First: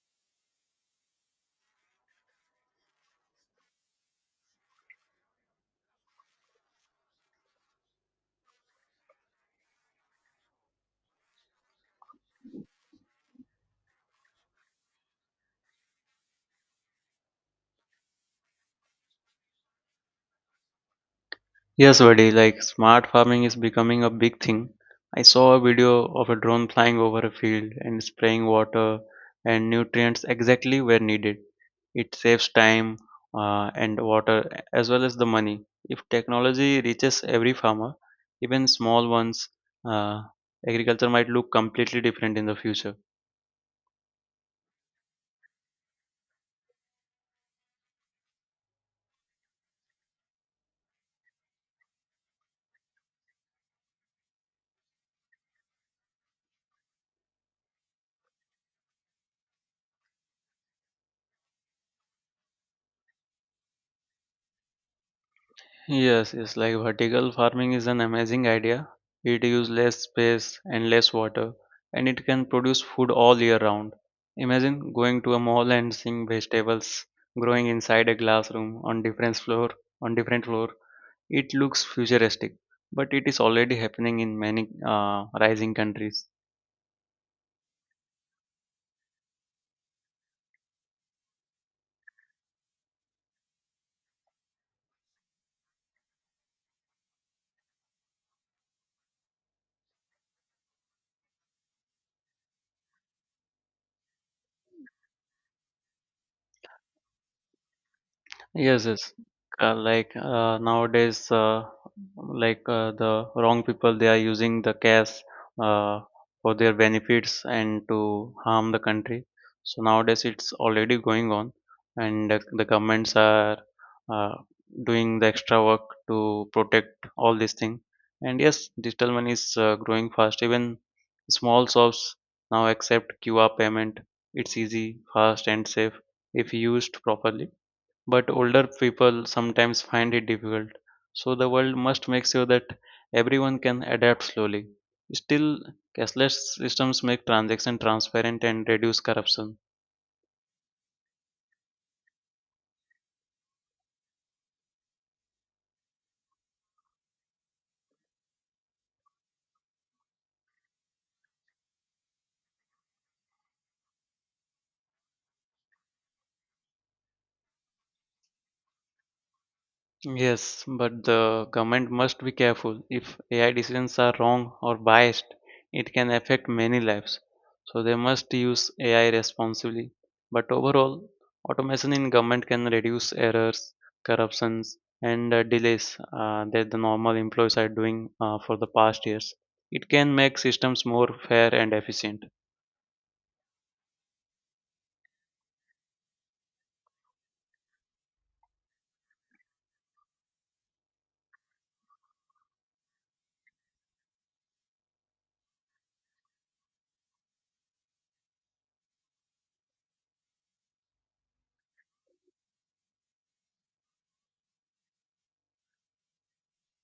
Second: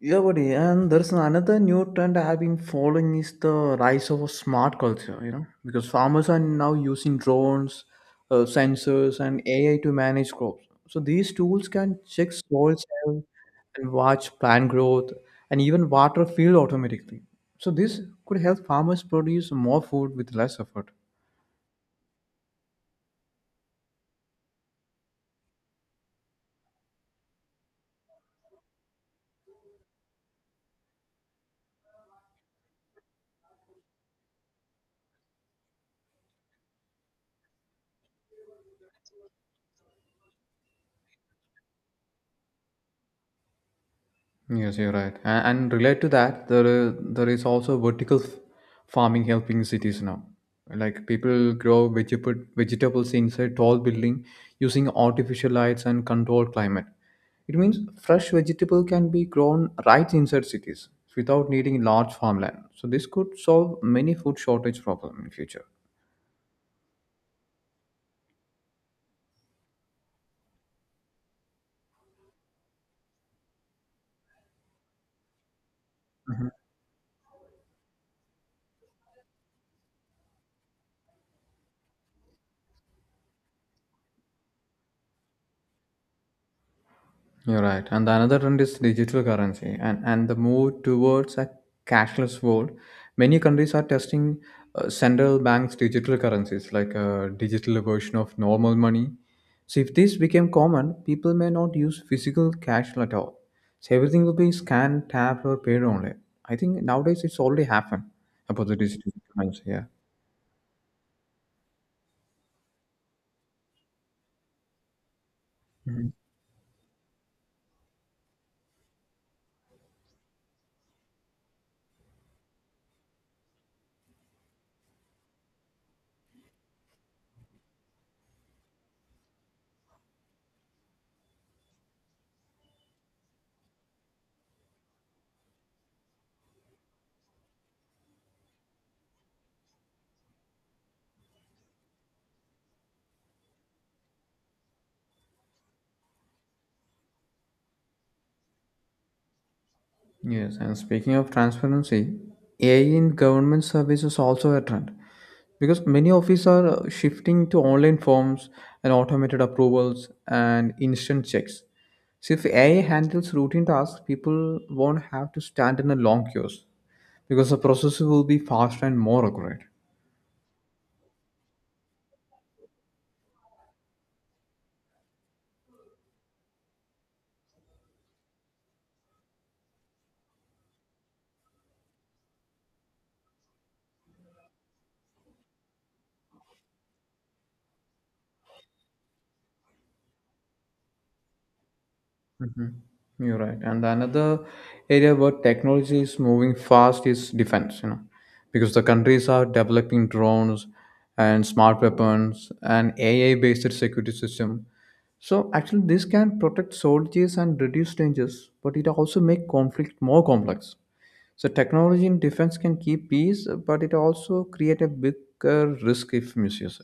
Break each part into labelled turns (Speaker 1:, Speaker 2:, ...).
Speaker 1: Yeah, buddy, and there's another new trend I have been following is the rise of a smart culture, you know, because farmers are now using drones, sensors, and AI to manage crops. So these tools can check soil health and watch plant growth and even water field automatically. So this could help farmers produce more food with less effort.
Speaker 2: Yes, buddy, like smart farming is becoming a big thing. I saw a video of a drone flying over a field and spraying water and nutrients exactly where needed. It saves time and water as well as the money. If technology reaches every farmer, even small ones, uh, agriculture might look completely different in the future.
Speaker 1: Yes, you're right. And relate to that, there is also vertical farming helping cities now. Like people grow vegetables inside tall building using artificial lights and controlled climate. It means fresh vegetable can be grown right inside cities without needing large farmland. So this could solve many food shortage problem in future.
Speaker 2: Yes, yes, like vertical farming is an amazing idea. It uses less space and less water, and it can produce food all year round. Imagine going to a mall and seeing vegetables growing inside a classroom on different floor. It looks futuristic, but it is already happening in many rising countries.
Speaker 1: You're right. And the another trend is digital currency and the move towards a cashless world. Many countries are testing central banks' digital currencies, like a digital version of normal money. So, if this became common, people may not use physical cash at all. So, everything will be scanned, tapped, or paid only. I think nowadays it's already happened about the
Speaker 2: Yes,
Speaker 1: digital
Speaker 2: yes.
Speaker 1: currency. Yeah.
Speaker 2: Nowadays, the wrong people, they are using the cash uh, for their benefits and to harm the country. So nowadays, it's already going on, and the governments are uh, doing the extra work to protect all these things. And yes, digital money is growing fast. Even small shops now accept QR payment. It's easy, fast, and safe if used properly, but older people sometimes find it difficult. So the world must make sure that everyone can adapt slowly. Still, cashless systems make transaction transparent and reduce corruption.
Speaker 1: Yes, and speaking of transparency, AI in government service is also a trend because many offices are shifting to online forms and automated approvals and instant checks. So if AI handles routine tasks, people won't have to stand in a long queues because the process will be faster and more accurate.
Speaker 2: Yes, but the government must be careful. If AI decisions are wrong or biased, it can affect many lives. So they must use AI responsibly. But overall, automation in government can reduce errors, corruptions, and delays that the normal employees are doing for the past years. It can make systems more fair and efficient.
Speaker 1: You're right. And another area where technology is moving fast is defense, you know, because the countries are developing drones and smart weapons and AI based security system. So actually this can protect soldiers and reduce dangers, but it also make conflict more complex. So technology in defense can keep peace, but it also create a bigger risk if misused.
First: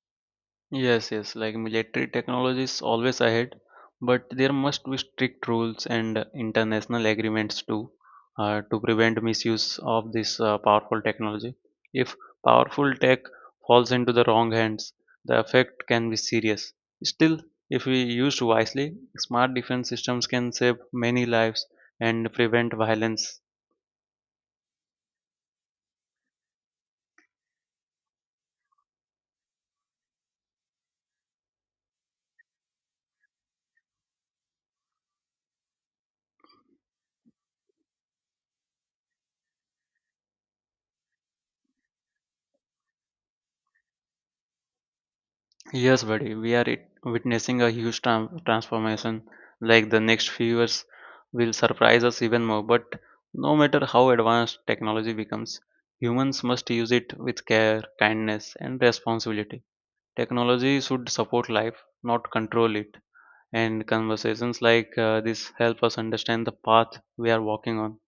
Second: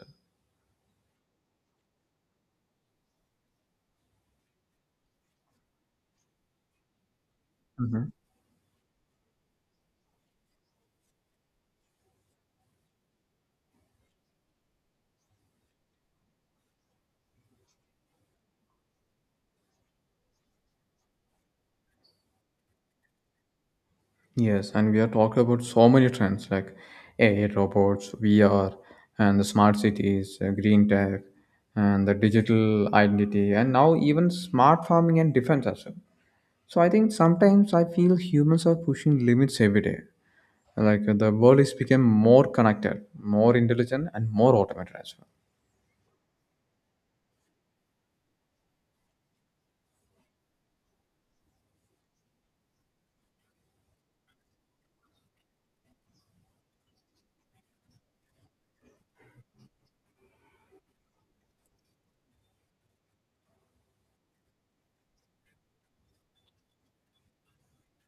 Speaker 2: Yes, yes, like military technology is always ahead, but there must be strict rules and international agreements too, to prevent misuse of this powerful technology. If powerful tech falls into the wrong hands, the effect can be serious. Still, if we used wisely, smart defense systems can save many lives and prevent violence.
Speaker 1: Yes, and we are talking about so many trends like AI, robots, VR, and the smart cities, green tech, and the digital identity, and now even smart farming and defense as well. So I think sometimes I feel humans are pushing limits every day. Like the world is become more connected, more intelligent, and more automated as well.
Speaker 2: Yes, buddy, we are witnessing a huge transformation. Like the next few years will surprise us even more. But no matter how advanced technology becomes, humans must use it with care, kindness, and responsibility. Technology should support life, not control it. And conversations like this help us understand the path we are walking on.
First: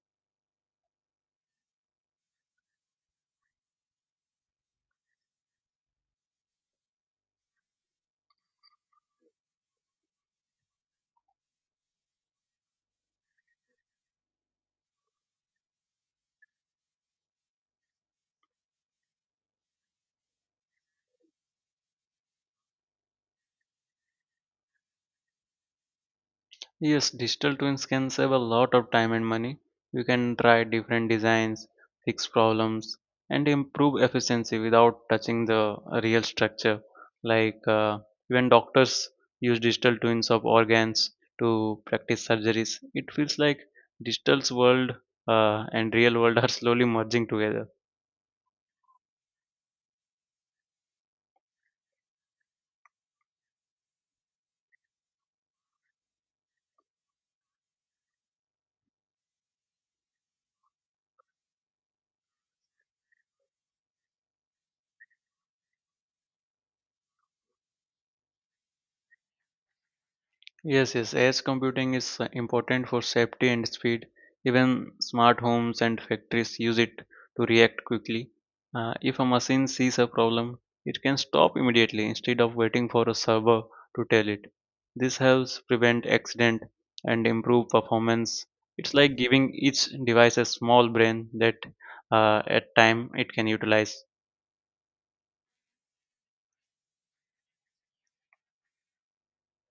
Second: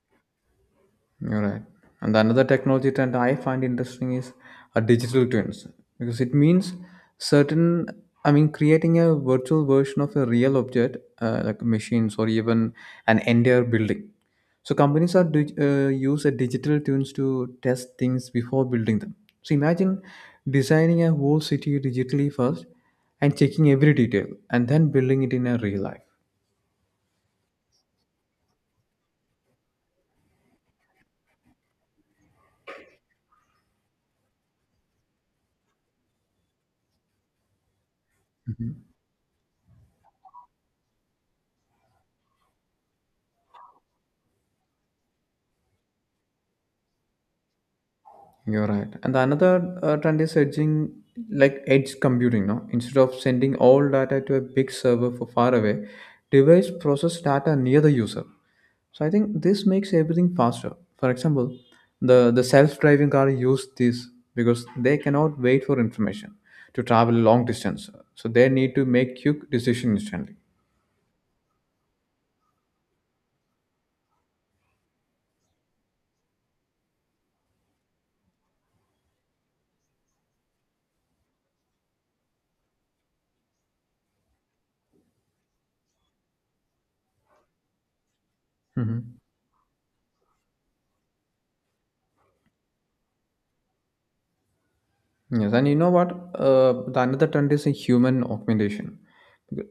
Speaker 1: You're right. And another technology trend I find interesting is a digital twins because it means certain, creating a virtual version of a real object like machines or even an entire building. So companies are use a digital twins to test things before building them. So imagine designing a whole city digitally first and checking every detail and then building it in a real life.
Speaker 2: Yes, digital twins can save a lot of time and money. You can try different designs, fix problems, and improve efficiency without touching the real structure. Like uh, Even doctors use digital twins of organs to practice surgeries. It feels like digital's world and real world are slowly merging together.
Speaker 1: You're right. And another trend is edging, like edge computing. No, instead of sending all data to a big server for far away, device process data near the user. So I think this makes everything faster. For example, the self-driving car use this because they cannot wait for information to travel long distance. So they need to make quick decision instantly.
Speaker 2: Yes, yes, edge computing is important for safety and speed. Even smart homes and factories use it to react quickly. If a machine sees a problem, it can stop immediately instead of waiting for a server to tell it. This helps prevent accident and improve performance. It's
Speaker 1: Mhm.
Speaker 2: like giving each device a small brain that at time it can utilize.
Speaker 1: Yes, and you know what? The another trend is a human augmentation.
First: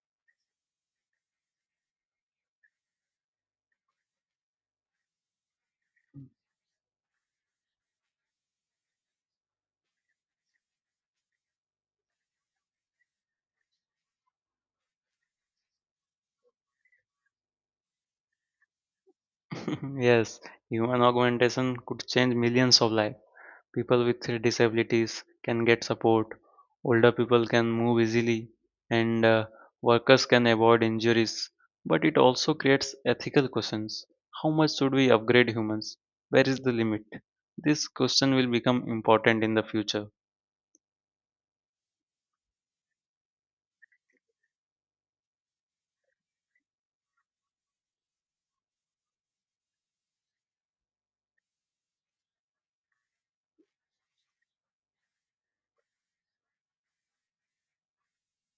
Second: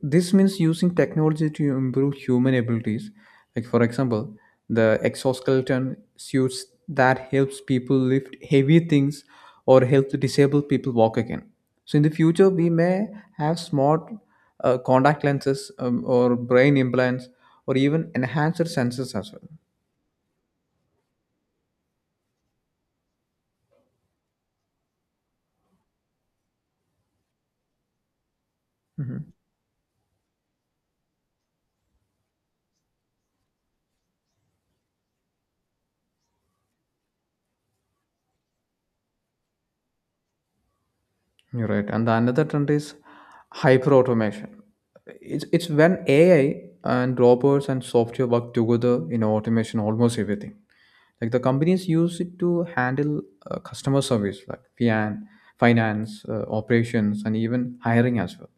Speaker 1: This means using technology to improve human abilities. Like for example, the exoskeleton suits that helps people lift heavy things or helps disabled people walk again. So in the future, we may have smart contact lenses or brain implants or even enhanced sensors as well.
Speaker 2: Yes, human augmentation could change millions of lives. People with disabilities can get support, older people can move easily, and
Speaker 1: Mhm.
Speaker 2: workers can avoid injuries. But it also creates ethical questions. How much should we upgrade humans? Where is the limit? This question will become important in the future.
Speaker 1: You're right. And the another trend is hyper automation. It's when AI and robots and software work together in automation almost everything. Like the companies use it to handle customer service, like finance, operations, and even hiring as well.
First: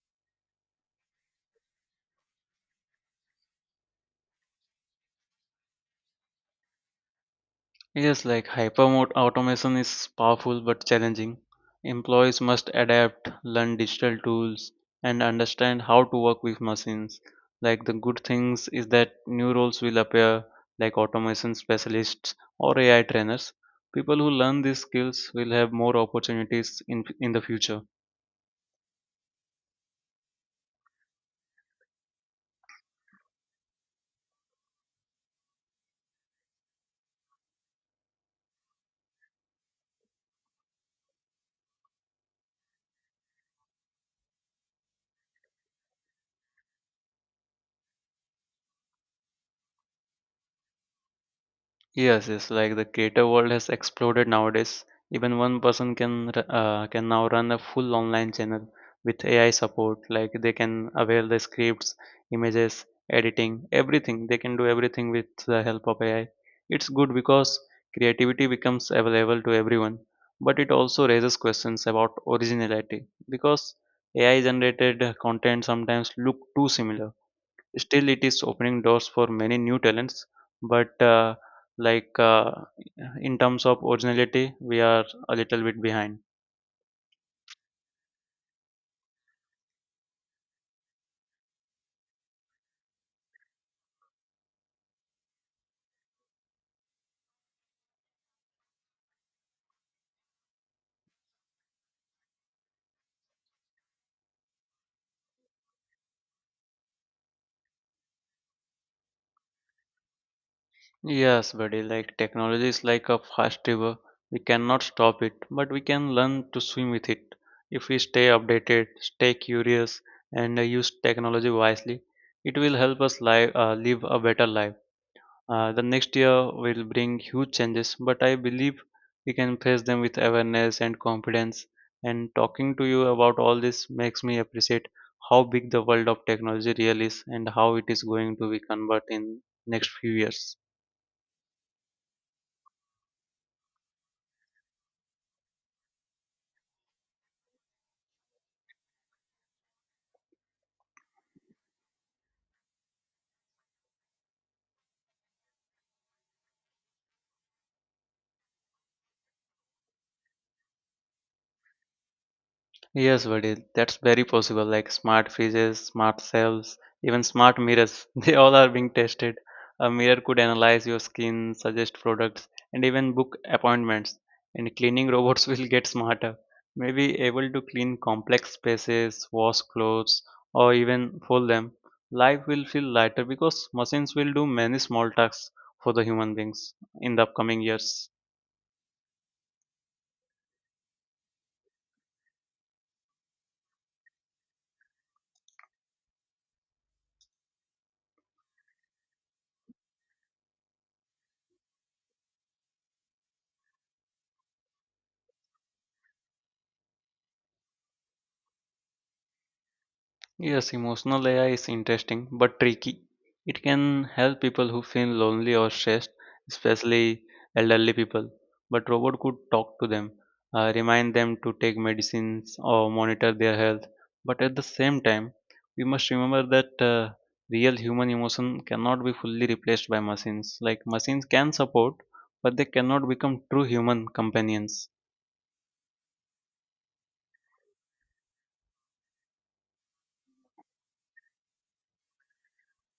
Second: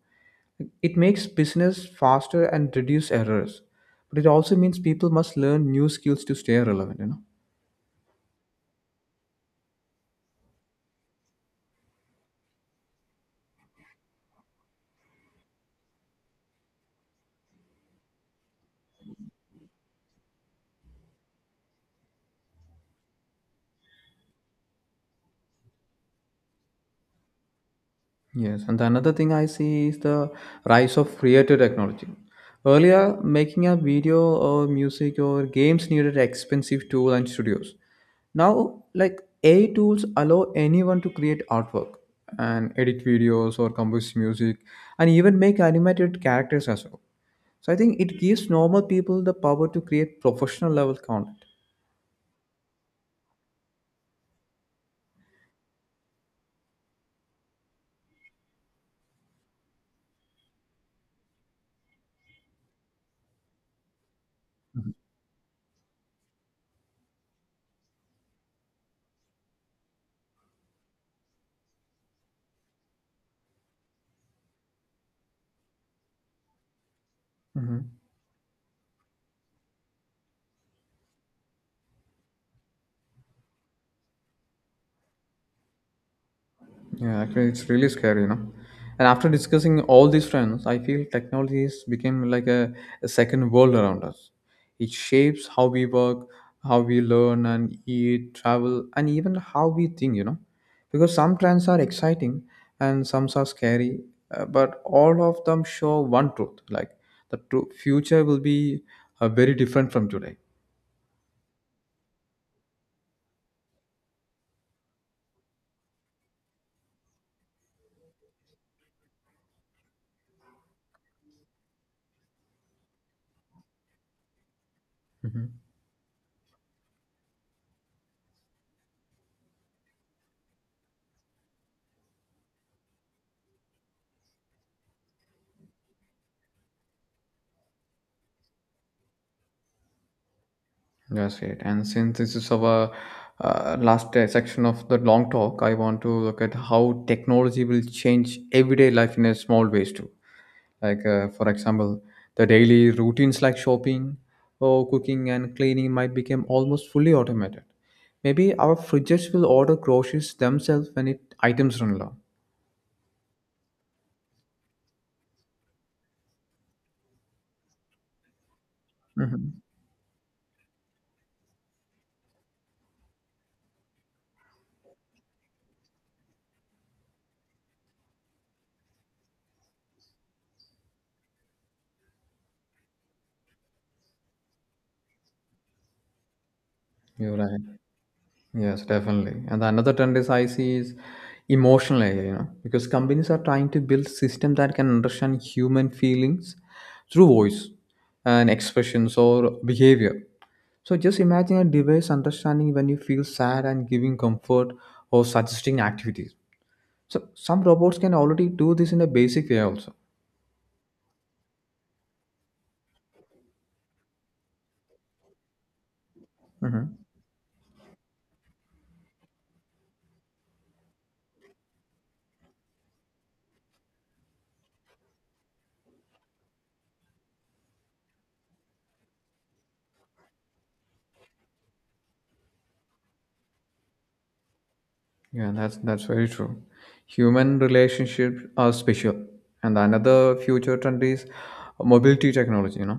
Speaker 1: It makes business faster and reduce errors. But it also means people must learn new skills to stay relevant, you know?
Speaker 2: Yes, like automation is powerful but challenging. Employees must adapt, learn digital tools, and understand how to work with machines. Like the good things is that new roles will appear, like automation specialists or AI trainers. People who learn these skills will have more opportunities in the future.
Speaker 1: Yes, and another thing I see is the rise of creative technology. Earlier, making a video or music or games needed expensive tool and studios. Now, like AI tools allow anyone to create artwork and edit videos or compose music and even make animated characters as well. So I think it gives normal people the power to create professional level content.
Speaker 2: Yes, yes. Like the creator world has exploded nowadays. Even one person can can now run a full online channel with AI support. Like they can avail the scripts, images, editing, everything. They can do
Speaker 1: Mhm.
Speaker 2: everything with the help of AI. It's good because creativity becomes available to everyone, but it also raises questions about originality because AI generated content sometimes look too similar.
Speaker 1: Mhm.
Speaker 2: Still, it is opening doors for many new talents. But like In terms of originality, we are a little bit behind.
Speaker 1: Yeah, actually, it's really scary, you know. And after discussing all these trends, I feel technology is became like a second world around us. It shapes how we work, how we learn and eat, travel, and even how we think, you know. Because some trends are exciting and some are scary, but all of them show one truth: like the true future will be very different from today.
Speaker 2: Yes, buddy. Like technology is like a fast river. We cannot stop it, but we can learn to swim with it. If we stay updated, stay curious, and use technology wisely, it will help us live a better life.
Speaker 1: Mhm.
Speaker 2: The next year will bring huge changes, but I believe we can face them with awareness and confidence. And talking to you about all this makes me appreciate how big the world of technology really is and how it is going to be converted in next few years.
Speaker 1: That's great. And since this is our last section of the long talk, I want to look at how technology will change everyday life in a small ways too. Like, for example, the daily routines like shopping or cooking and cleaning might become almost fully automated. Maybe our fridges will order groceries themselves when it items run low.
Speaker 2: Yes, buddy, that's very possible. Like smart fridges, smart shelves, even smart mirrors, they all are being tested.
Speaker 1: Hmm.
Speaker 2: A mirror could analyze your skin, suggest products, and even book appointments. And cleaning robots will get smarter, maybe able to clean complex spaces, wash clothes, or even fold them. Life will feel lighter because machines will do many small tasks for the human beings in the
Speaker 1: You're right.
Speaker 2: upcoming years.
Speaker 1: Yes, definitely. And the another trend is I see is emotional layer, you know, because companies are trying to build system that can understand human feelings through voice and expressions or behavior. So just imagine a device understanding when you feel sad and giving comfort or suggesting activities. So some robots can already do this in a basic way also.
Speaker 2: Yes, emotional AI is interesting but tricky. It can help people who feel lonely or stressed,
Speaker 1: Mhm.
Speaker 2: especially elderly people. But robot could talk to them, remind them to take medicines or monitor their health. But at the same time, we must remember that real human emotion cannot be fully replaced by machines. Like machines can support, but they cannot become true human companions.
Speaker 1: Yeah, that's very true. Human relationships are special, and another future trend is mobility technology. You know,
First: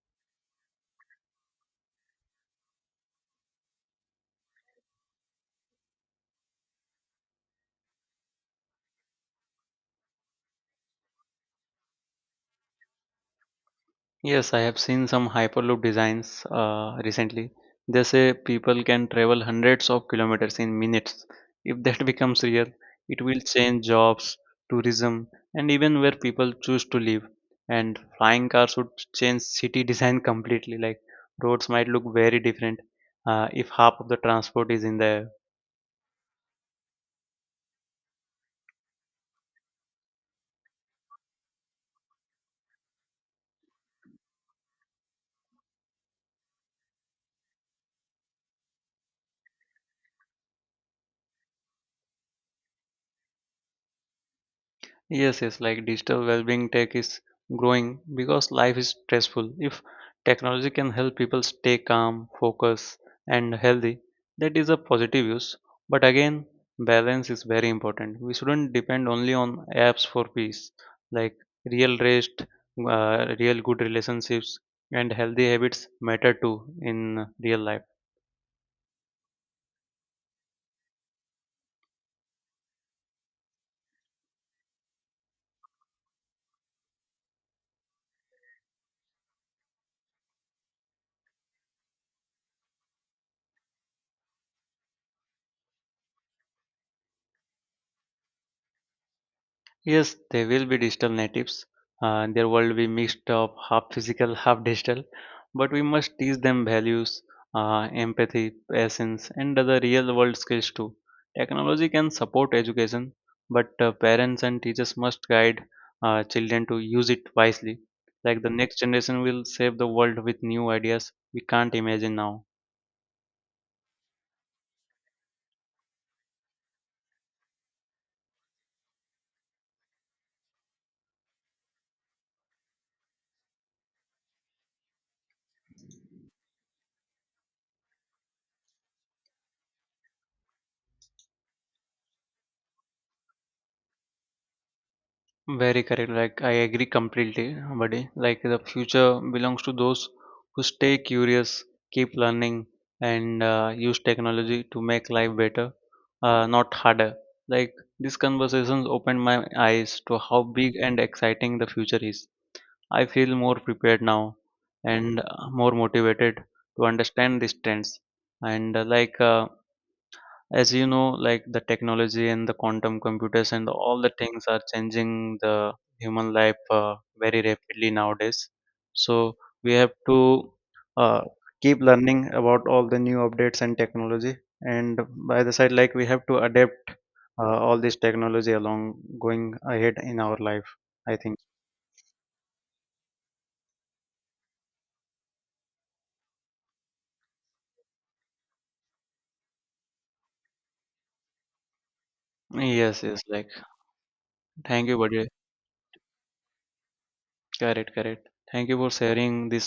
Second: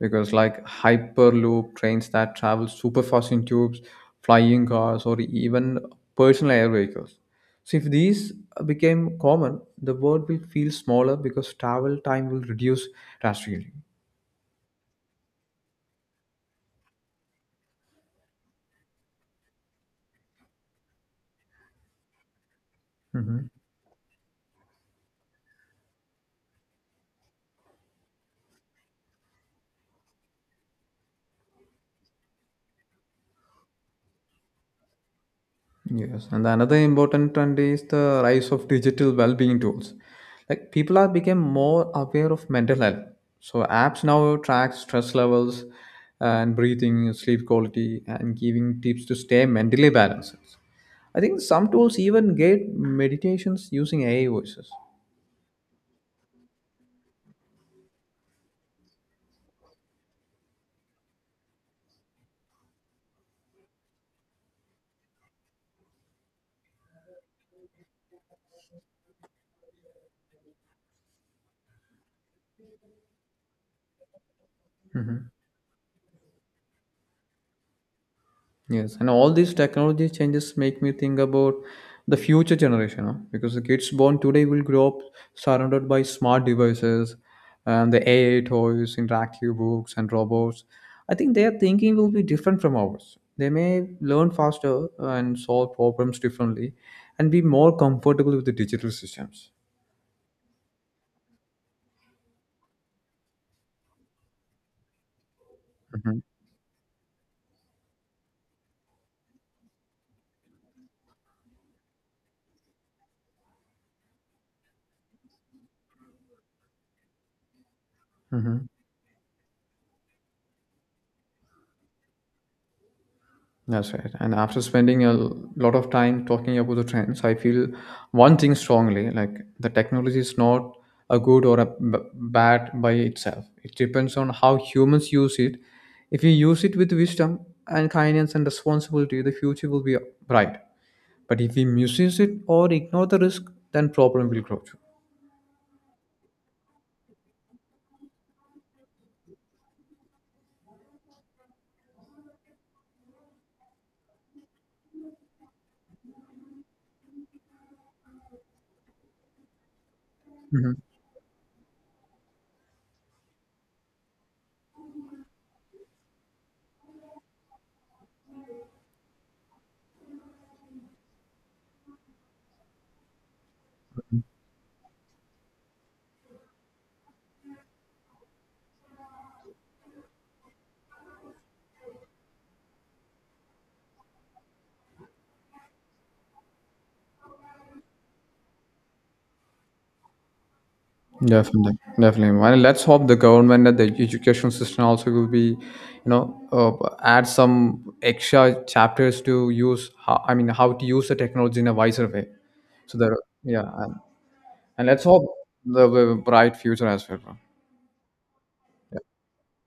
Speaker 1: because like hyperloop trains that travel super fast in tubes, flying cars, or even personal air vehicles. So if these became common, the world will feel smaller because travel time will reduce drastically.
Speaker 2: Yes, I have seen some Hyperloop designs recently. They say people can travel hundreds of kilometers in minutes. If that becomes real, it will
Speaker 1: Hmm.
Speaker 2: change jobs, tourism, and even where people choose to live. And flying cars would change city design completely. Like roads might look very different if half of the transport is in the air.
Speaker 1: Yes, and another important trend is the rise of digital well-being tools. Like people are become more aware of mental health. So apps now track stress levels and breathing, sleep quality, and giving tips to stay mentally balanced. I think some tools even get meditations using AI voices.
Speaker 2: Yes, yes, like digital well-being tech is growing because life is stressful. If technology can help people stay calm, focused, and healthy, that is a positive use. But again, balance is very important. We shouldn't depend only on apps for peace. Like real rest, real good relationships, and healthy habits matter too in real life.
Speaker 1: Yes, and all these technology changes make me think about the future generation, huh? Because the kids born today will grow up surrounded by smart devices and the AI toys, interactive books, and robots. I think their thinking will be different from ours. They may learn faster and solve problems differently and be more comfortable with the digital systems.
Speaker 2: Yes, they will be digital natives. Their world will be mixed up, half physical, half digital. But we must
Speaker 1: Mhm.
Speaker 2: teach them values, empathy, patience, and other real world skills too. Technology can support education, but parents and teachers must guide children to use it wisely. Like the
Speaker 1: Mhm.
Speaker 2: next generation will save the world with new ideas we can't imagine now.
Speaker 1: That's right. And after spending a lot of time talking about the trends, I feel one thing strongly like the technology is not a good or a bad by itself. It depends on how humans use it. If we use it with wisdom and kindness and responsibility, the future will be bright. But if we misuse it or ignore the risk, then problem will grow too.
Speaker 2: Very correct. Like I agree completely, buddy. Like the future belongs to those who stay curious, keep learning, and use technology to make life better, not harder. Like these conversations opened my eyes to how
Speaker 1: Mhm.
Speaker 2: big and exciting the future is. I feel more prepared now and more motivated to understand these trends. And as you know, like the technology and the quantum computers and all the things are changing the human life very rapidly nowadays, so we have to uh, keep learning about all the new updates and technology, and by the side, like we have to adapt all this technology along, going ahead in our life, I think.
Speaker 1: Definitely, definitely. And let's hope the government and the education system also will be, you know, add some extra chapters to use. How, I mean, how to use the technology in a wiser way. So
Speaker 2: Yes,
Speaker 1: that
Speaker 2: yes, like
Speaker 1: yeah, and
Speaker 2: thank you,
Speaker 1: let's hope
Speaker 2: buddy.
Speaker 1: the bright future as well. Bro.
Speaker 2: Correct, correct, thank you for sharing this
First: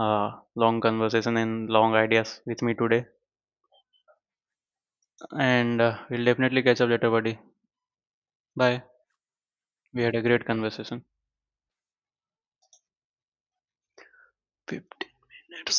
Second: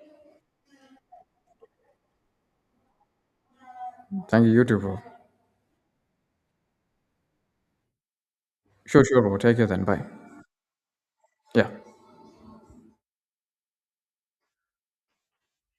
Speaker 2: uh, long conversation and long ideas with me today.
Speaker 1: Thank you, you too, bro.
Speaker 2: And we'll definitely catch up later, buddy. Bye.
Speaker 1: Sure, sure, bro. Take care then. Bye.
Speaker 2: We had a great conversation.
Speaker 1: Yeah.
Speaker 2: 15 minutes.